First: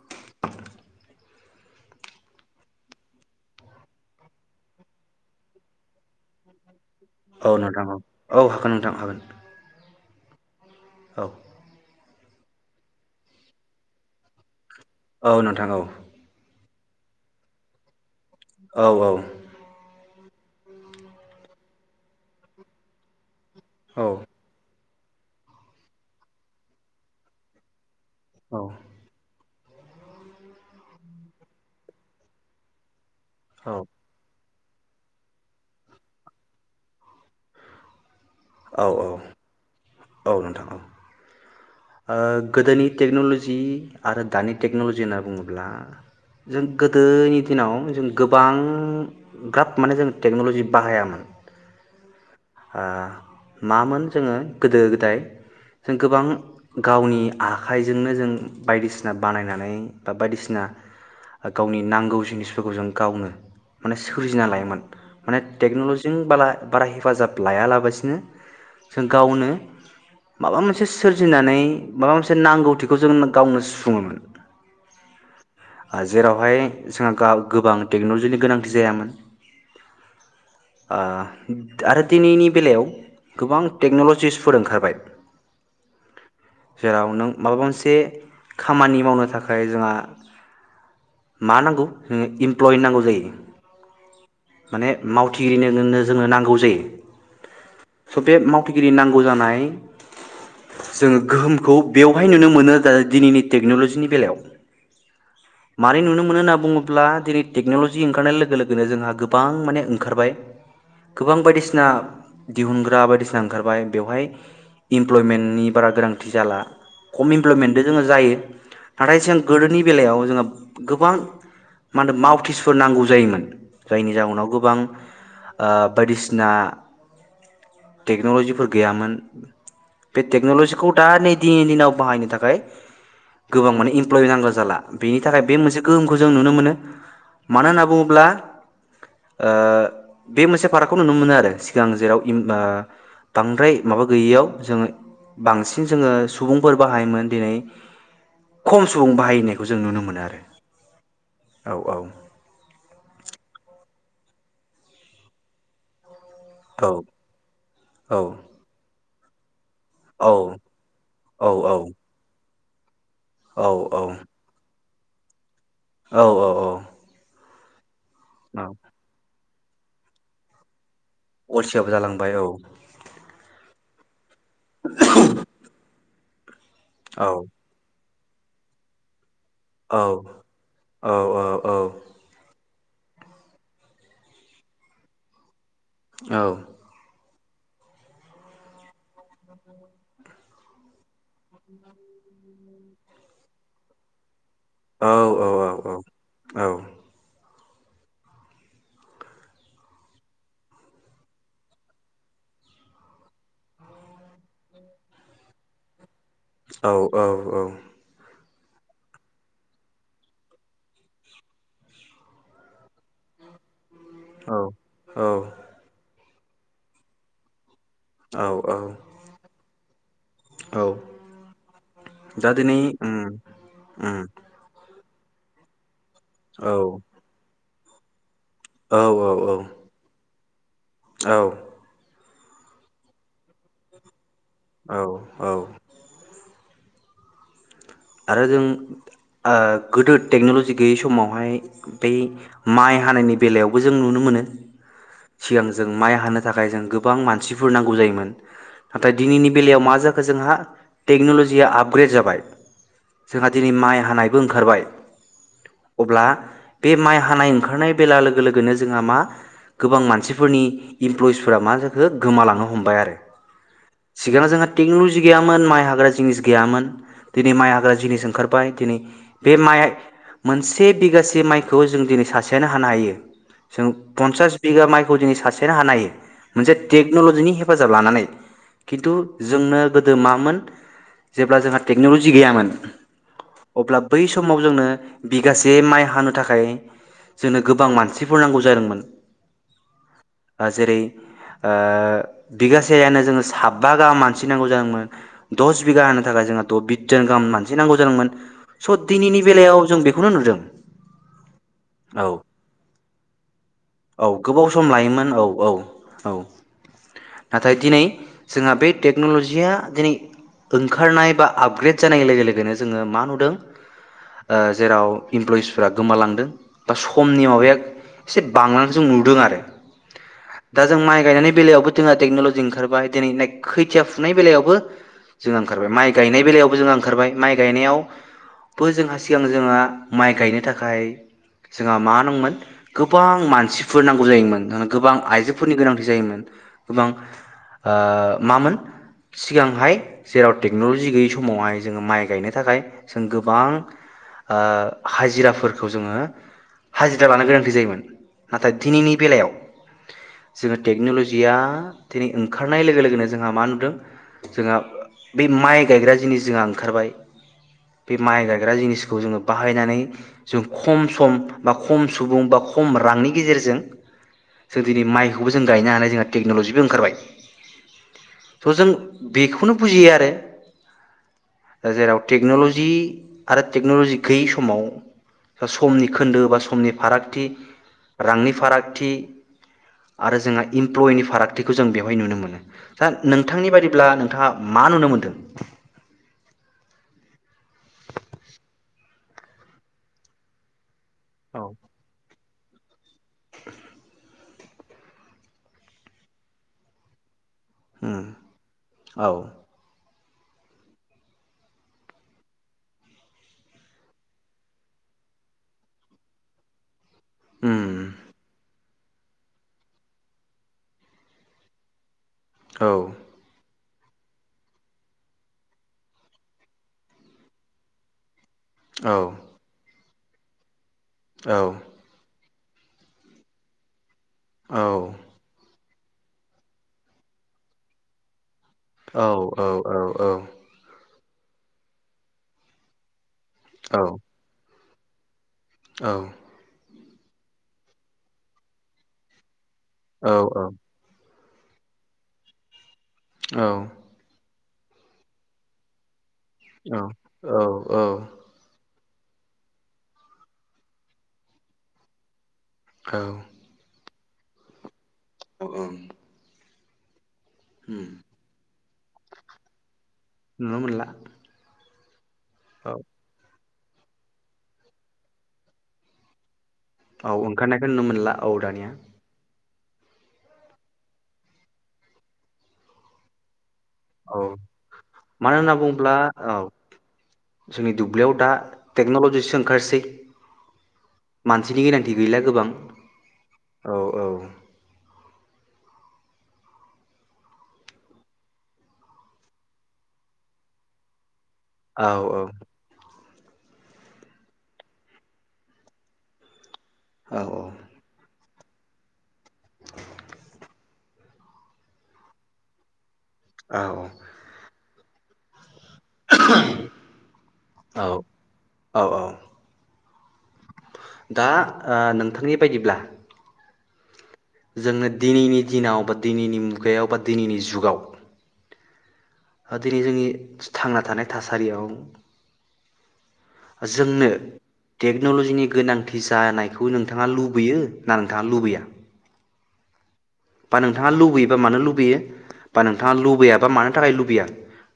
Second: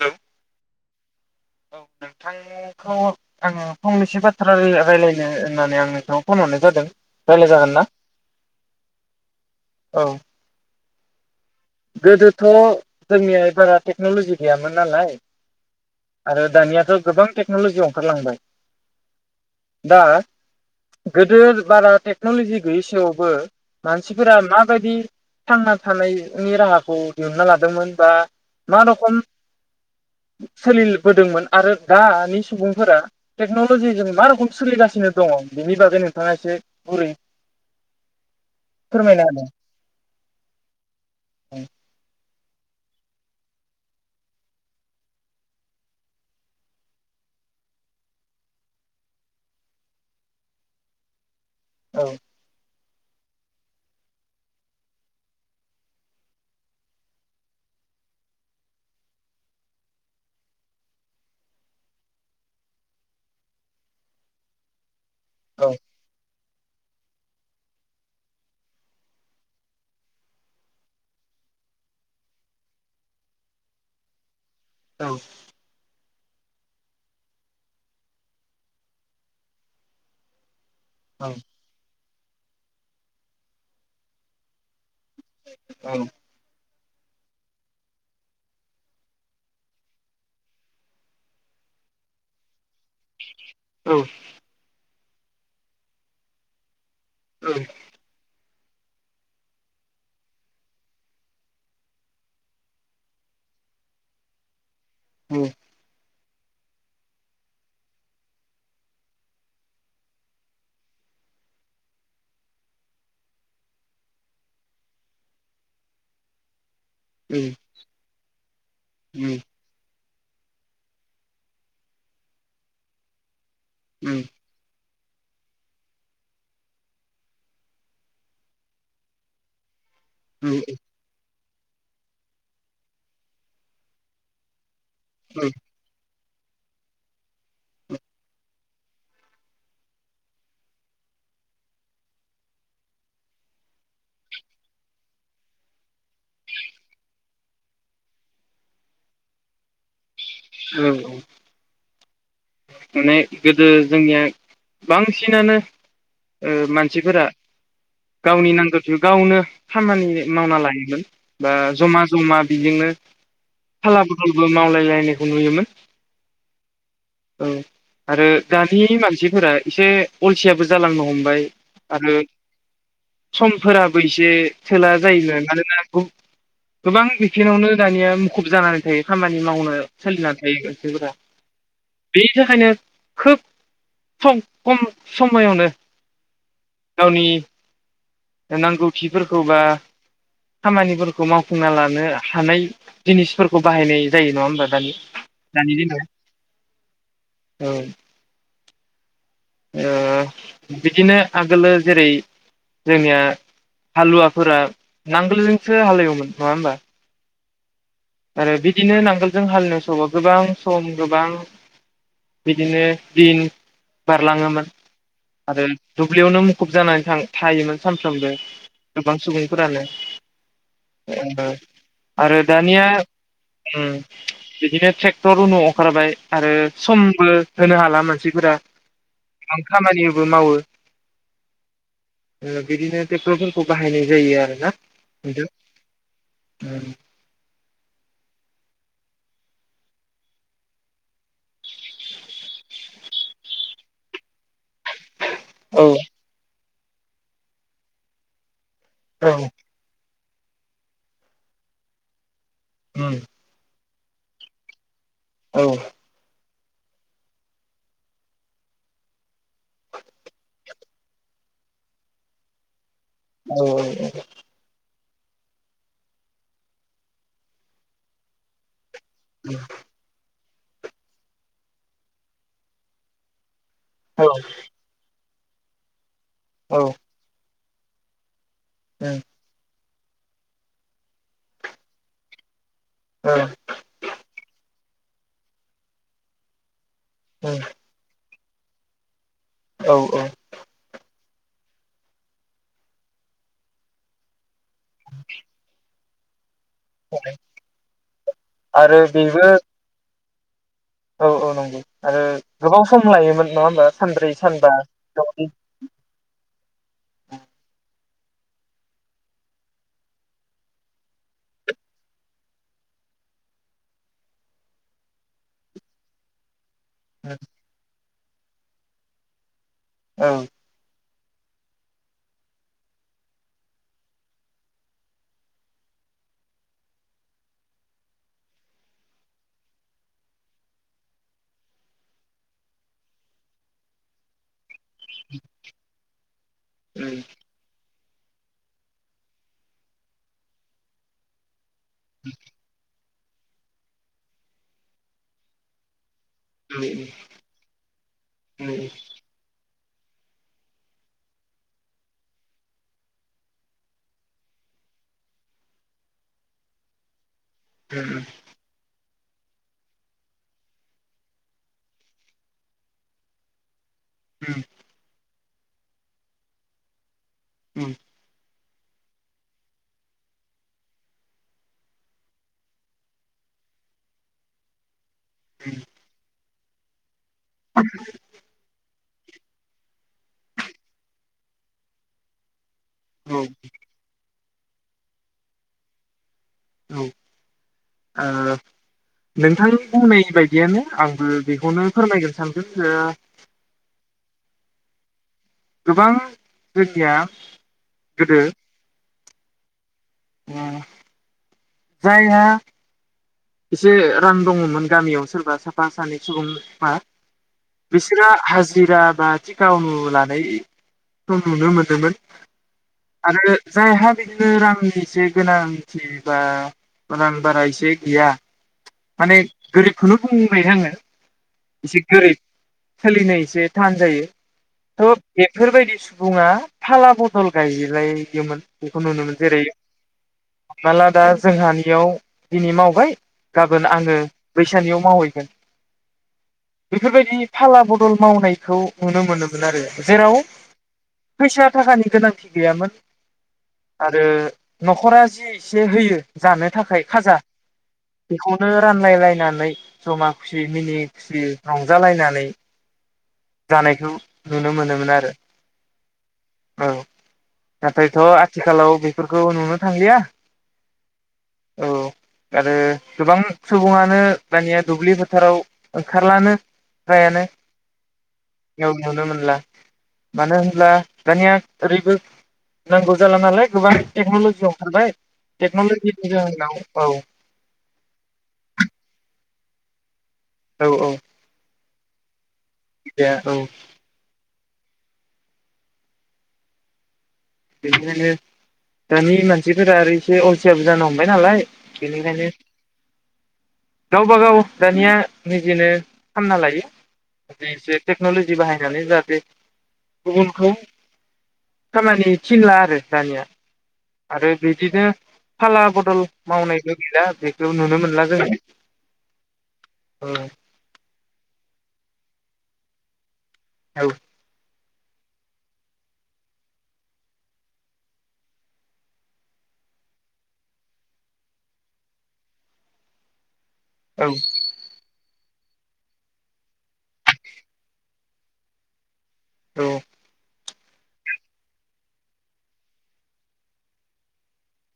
Hello औ नोंथांखौ आं फंनैसो बाथ्रा राय-रायलायनो होननानै आं नोंखौ फन हरनाय जादों औ रायलाय जागोन नोंथां ना? औ औ हागोन नोंथां हागोन औ। औ। गोदोथ' जोंनिया बारा टेक्नलजि गैयामोन। नालाय औ नोंथां औ आरो दानिया दा गोबां टेक्नलजि अंखारलांबाय। औ औ दा गोदो बारा टेक्नलजि गैयैसेआवबो मानसिफोरा मा बायदि थांना थानाय नि राहाखौ दिहुनना लादोंमोन। बा मा रखम सोलिलबोदोंमोन आरो दानि सुबुंफोरा टेक्नलजिजों मा रखम सोलिगासिनो दङ बेनि बागै नोंथाङा एसे बुरै औ औ औ औ नोंथां औ। [unintelligible] ओ गोदोनि टेक्न'ल'जि आरो दानि टेक्न'लजि होनना बुङोब्ला जों गोदोनि दिनाव जों गोबां ग्राब माने जों टेक्न'लजि बाहायामोन। औ। ओ मामोन जोङो गोदो गोदाय जों गोबां गावनि आखाइजोंनो जों बायदिसिना बानायनानै बा बायदिसिना गावनि नांगौ जिनिसफोरखौ जों गावनो माने सोरजिना लायोमोन। माने टेक्न'लजिजों बाला बारा हेफाजाब लायालाबासिनो जों गावनो माबा मोनसे सोरजिनानै माबामोनसे नांगौथिखौ जों गावनो सुफुङोमोन। औ। जेरावहाय जोंहा गोबां टेक्न'लजिनि गोनांथि जायामोन। आ आरो दिनैनि बेलायाव गोबां टेक्न'ल'जिसफोर ओंखारबाय। औ। जेराव नों माबा मोनसे खामानि मावनो थाखाय जोंहा मा नांगौ इमप्लय नांगौ जायो। [unintelligible] माने मावथिगिरिनो जोंनो नांगौ जायो। [unintelligible] माव थिगिरि नांगौ जानाय जोङो गोहोमखौ बेवहाय नुनो मोनो दिनैनि टेक्न'लजिनि बेलायाव। गोदो मारै नुनो मो [unintelligible] मोनो बुङोब्ला दिनै टेक्न'लजि ओंखारनाय लोगो लोगोन जोंहा गोब बां माने ओंखारबाय गोबां बायदिसिना दिहुनग्रा बायदिसिना ओंखारबाय बेवहाय इमप्लयमेन्टनि बारा गोनांथि जाला। खम इमप्लयमेन्टजों जोङो जायो नाथाय जों गोदोनि बेलायाव। जोंहा गोबां मा होनदो मावथिसफोर नांगौ जायोमोन। जायनि जाउनाव गोबां ओ बायदिसिना टेक्न'लजिफोर गैयामोन। बे टेक्न'लजिखौ दा नै दिनैनि दिनाव बाहायनो थाखाय गोबां माने इमप्लय नांगौ जाला। बेनि थाखाय बे मोनसे गोहोम खौ जों नुनो मोनो मानो होनना बुङोब्ला ओ बे मोनसे फारागखौ नुनो मोनो आरो सिगां जेराव इम ओ बांद्राय माबा गैयैयाव जोङो बांसिन जोङो सुबुंफोर बाहायोमोन दिनै खम सुबुं बाहायनायखौ जों नुनो मोनो आरो। औ-औ। औ औ माने गोदो जोंनिया बांसिनानो ओ औ मानसिफोरा गावनि नांगो गावनो खामानि औ मावना लायोमोन औ बा जमा जमा बिजोंनो औ फाला बदलबो मावलायलायनो नुयोमोन। औ औ औ। औ। आरो औ दानि मानसिफोरा एसे अलसियाबो जालांन' हमबाय अलसियाबो आरो जालांबाय औ समफोरा बैसे सोला जायोमोन मानोना [inaudible] गोबां औ बिथिङावनो दानिया खुब जानानै थायो खामानि नि मावनो औ सोलिनानै थायो खायसेफोरा। औ औ बेनि थाखायनो खोब सम खम समायावनो औ गावनि नांगौथिफोरखौ बा खामानिफोरखौ मावफुंना लानो हानाय जिनिसफोरखौ बाहायनाय जायो नङा होमबा? दानि औ औ दानि औ औ दिनाव औ। औ। ओ बिदिनो आगोलो जेरै जोंनिया हालुवाफोरा नांगोलजोंसो हालेवोमोन। नङा होमबा औ औ। औ। आरो बिदिनो नांगोलजों हालिनाय समाव गोबां सम गोबां बिदिनो दिन बारलाङोमोन‌। औ आरो दुब्लियावनो मुुखुब जानानै थां थायोमोन सानफ्रोमबो औ गोबां सुबुंफोरानो। औ ओ आरो दानिया उम बिदिनो ट्रे क्टर अखारबाय आरो औ समबो होनो हाला मानसिफोरा औ आं खामानिबो मावो। [inaudible] औ। उम बिदिनो टेक्टर फोरखौ बाहायनाय जायो आरो औ औ। ओम। आरो जों आ गोदो टेक्न'लजि गैयै समावहाय बै माइ हानायनि बेलायावबो जों नुनो मोनो सिगां जों औ माइ हानो थाखाय जों गोबां मानसिफोर नांगौ जायोमोन। नाथाय औ दिनैनि बेलायाव मा जा खो जोंहा टेक्न'ल'जिया आपग्रेड जाबाय। उम जोंहा दिनै माइ हानायबो ओंखारबाय। औ अब्ला बे माइ हानाय ओंखारनाय बेला लोगो लोगोनो जोंहा मा गोबां मानसिफोरनि इमप्लयिस फोरा मा जाखो गोमालांनो हमबाय आरो। औ सिगां जोंहा टेक्नलजि गैयामोन माइ हाग्रा जिनिस गैयामोन दिनै माइ हा ग्रा जिनिस ओंखारबाय दिनै बे माइ मोनसे बिगासे माइखौ जों दिनै सासेयानो हानो हायो। जों औ पन्सास बिघा माइखौ दिनै सा सेयानो हानो हायो। मोनसे औ टेक्न'लजिनि हे फाजाब लानानै। खिन्थु उम जोंनो गोदो मामोन जेब्ला जोंहा टेक्न'लजि गैयामोन औ अब्ला बै समाव जोंनो बिगासे माइ हानो थाखाय जोंनो उम गोबां मान सिफोर नांगौ जादोंमोन। औ औ दा जेरै ओ बिगासेयानो जोङो साबा गाहाम मान सि नांगौ जादोंमोन दस बिगा हानो थाखाय जोंहा थ बिथ जोन गाहाम मान सि नांगौ जादोंमोन स आरो दिनैनि बेबो बेलायाव जों बे खौनो नुदों औ औ नंगौ आरो औ गोबाव सम लायोमोन नङा होमबा औ सानब्रै गोबाव सानबा सम लायोमोन औ औ औ नाथाय दिनै जोंहा बे टेक्न'ल'जिया दिनै ओंखारनाय बा आपग्रेड जानाय लोगो लोग नो जोङो मा नुदों ओ-जेराव इमप्लयिसफ्रा गोमालांदों। दा समनि माबाया एसे बांनाखौ जों नुदों आरो। उम दा जों माइ गायनायनि बेलायावबो जोंहा टेक्न'लजि ओंखारबाय दिनै खैथिया फुनाय बेलायावबो जोंहा ओंखारबाय माइ गायनाय बेलायावबो जोंङो ओंखारबाय। माइ गायनायावबो जोंहा सिगां जोंहा माइ गायनो थाखाय जोंहा मा दंमोन गोबां मानसिफोर नांगौ जायोमोन। गोबां आइजोफोरनि गोनांथि जायोमोन। गोबां उम ओ-मामोन सिगांहाय जेराव टेक्न'लजि गैयि समावहाय जोङो मा गायनो थाखाय। जों गोबां ओ-हाजिराफोरखौ जोङो। उम हाजिरा लानो गोनांथि जायोमोन औ नाथाय दिनैनि बेलायाव। जोङो टेक्न'लजिया दिनै ओंखारनाय लोगो लोगोनो जोंहा मा नुदों? जोंहा बै माइ गायग्रा जिनिस जोंहा ओंखारबाय। बे माइ गायग्रा जिनिसखौ खौ जोङो बाहायनानै जों खम सम बा खम सुबुं बा कम रांनि गजेरजों जों दिनै माइ बेखौबो जों गायनो हानाय जोंहा टेक्नलजिबो ओंखारबाय। औ थ' जों बेखौनो बुजियो आरो दा जेराव टेक्न'लजि आरो टेक्न'ल'जि गैयै समाव समनि खोन्दो बा समनि फाराग थि रांनि फाराग थि आरो जोंहा इमप्लयनि फारागथिखौ जों बेवहाय नुनो मोनो। दा नोंथांनि बाददिब्ला नोंथाङा। मा नुनो मोनदों? औ नोंथांनि बुंनाय बायदियानो। आंबो बेखौनो फोरमायगोन‌ सान ओम गोबां गोदिया उम गोदो। औ ओम जायहा एसे रां दङमोन गामियाव सोरबा साफा सानै सुबुंआ उम बिसोरो हाजिर हाजिरा बा थिका उनु लानायखौ नुनो मोनदोंमोन। औ। आरो जायहा बिदिनो रांनि एसे गोनांथि बा रां बारा एसे गैया औ माने गोरिब बेनो बुंबाय आङो। औ एसे गोरिब। सोलिनो एसे थान जायो। औ थ बेफोर बायदि सुबुङा फाला बदल गायलायोमोन। बेखौ औ नुनो मोनो जेरै औ औ हामनाला दा जोंहानियाव दिनै मावबाय गाबोन आङो बै सानिआव मावहैगोन। औ। बेफोरबायदि फाला बदल मावनायखौ नुनो मोनोमोन। आरो जेराव औ फैसा थाखानि गोनांथि गैयामोन‌। आरो न'खरा जि एसे होयो जानो थाखाय खाजा औ बेखौनो रानलायलायनानै जमा खुसि मिनि खुसि रंजालायनानै औ। जानायखौ नुनो मोनोमोन आरो। औ औ। औ। नाथायथ' आथिखालाव बेफोरखौ नुनो थांलिया नुनो मोनला औ। आरो औ गोबां सुबुङानो दानिया दुब्लि फोथाराव ओंखारलानो औ ओंखारनायखो नुनो मोनला। औ नुनो मोन ला मानो होनब्ला दानिया ओरैबो नांगौ जाला नालाय गोबां औ टेक्न'लजि ओंखारबाय मानो होनना बुङोब्ला टेक्न'लजिनि औ जाहोनाव औ जोंनि दुब्लियाव दा टेक्न'लजि सों [unintelligible] औ औ बिनि गोनांथि गैला गोबां औ -औ बिनिखायनो दानि मानसिफोरा आरो एसे अलसिया बो जानो हमबाय नालाय औ बेनिखायनो -औ गावबा गाव दानिया निजेनो खामना लायो। औ एसे टेक्नलजि बाहायनानै जाहाथे गुबुनखौ खामानि थिनला आरो दानिया औ आरो बिदिनो फाला बदल मावनायबो गैला, बेखौ नुनो औ मोनला जोङो। औ औ ओ दा ओ नोंथांनि बायदिब्ला औ जोङो दिनैनि दिनाव बा दिनैनि मुगायाव बा दिनैनि जुगाव ओ दिनै जोंनि थांना थानाय थासारियाव जोंनो औ टे क्न'लजिनि गोनांथि जानायखौ नोंथाङा लुबैयो ना, नोंथाङा लुबैया? औ- बा नोंथाङा लुबैयोबा मानो लुबैयो बा नोंथाङा लुबैयाबा मानो थाखाय लुबैया?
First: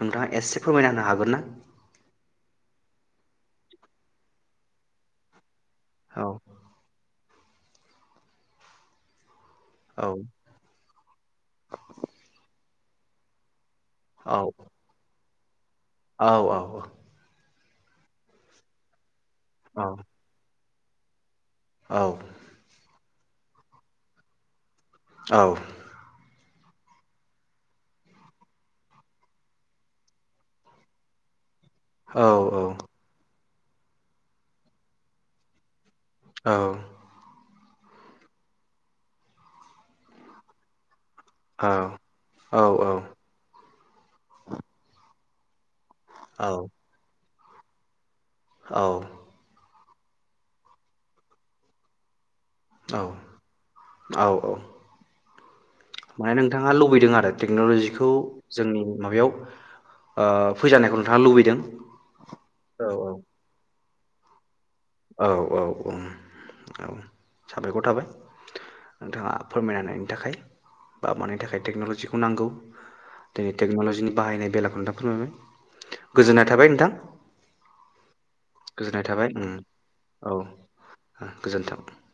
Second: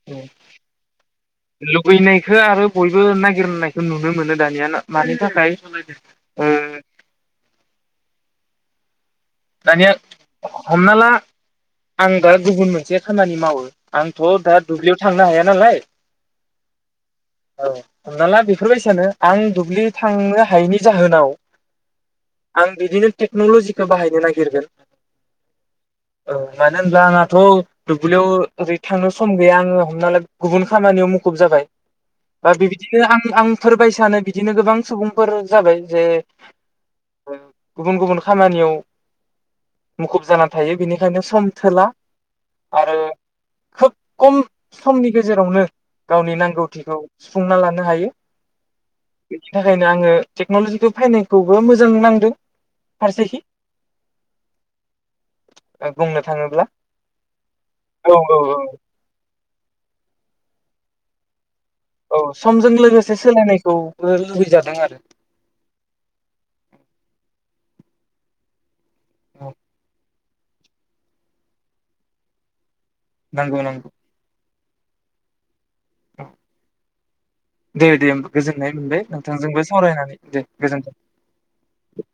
नोंथाङा एसे फोरमायना होनो हागोन ना लुबैनायखौ आरो बयबो नाय गिरनायखौ नुनो मोनो दानिया, मानि थाखाय उम औ दानिया औ हमना ला आं दा गुबुन मोनसे खामानि मावो आंथ' औ दा दुब्लियाव थांनो हाया नालाय औ औ औ हमना ला बेफोर बायसानो आं औ दुब्लि थांनो हायैनि जाहोनाव आं बिदिनो टेक्नल'जिखौ बाहायनो ना गिरगोन औ औ मानो होनब्ला आंहाथ' दुब्लियाव ओरै थांनो सम गैया आङो हमना ला गुबुन खामानियाव मुखुब जाबाय। औ दा बिबिदिनो आं आं फोर बायसानो बिदिनो गोबां सुबुंफोर जाबाय जे औ गुबुन गुबुन खामानियाव मुखुब जाना थायो बिनि खायनो सम औ थोला आरो खोब खम समनि गेजेरावनो गावनि औ नांगौथिखौ सुफुंना लानो हायो। औ खायनो आङो टेक्न'लजिखौ फायनायखौबो मोजां नांदो। औ फारसेखि औ औ बुंनो माने थाङोब्ला नोंथाङा लुबैदों आरो टेक्न'लजिखौ औ औ औ जोंनि माबायाव ओ फैजानायखौ नोंथाङा लुबैदों। औ समजों औ लोगोसे सोलायनायखौ बो‌ लुगै औ औ औ औ साबायखर थाबाय। नोंथाङा औ फोरमायना होनायनि थाखाय। बा मानि थाखाय टेक्न'लजिखौ नांगौ दिनै नांगौ नांगौ टेक्न'लजिनि बाहायनाय बेला [unintelligible] गोजोननाय थाबाय नोंथां। दे दे गोजोननाय मोनबाय थाबाय उम नोंथांजोंबो सावरायनानै औ दे गोजोन्थों।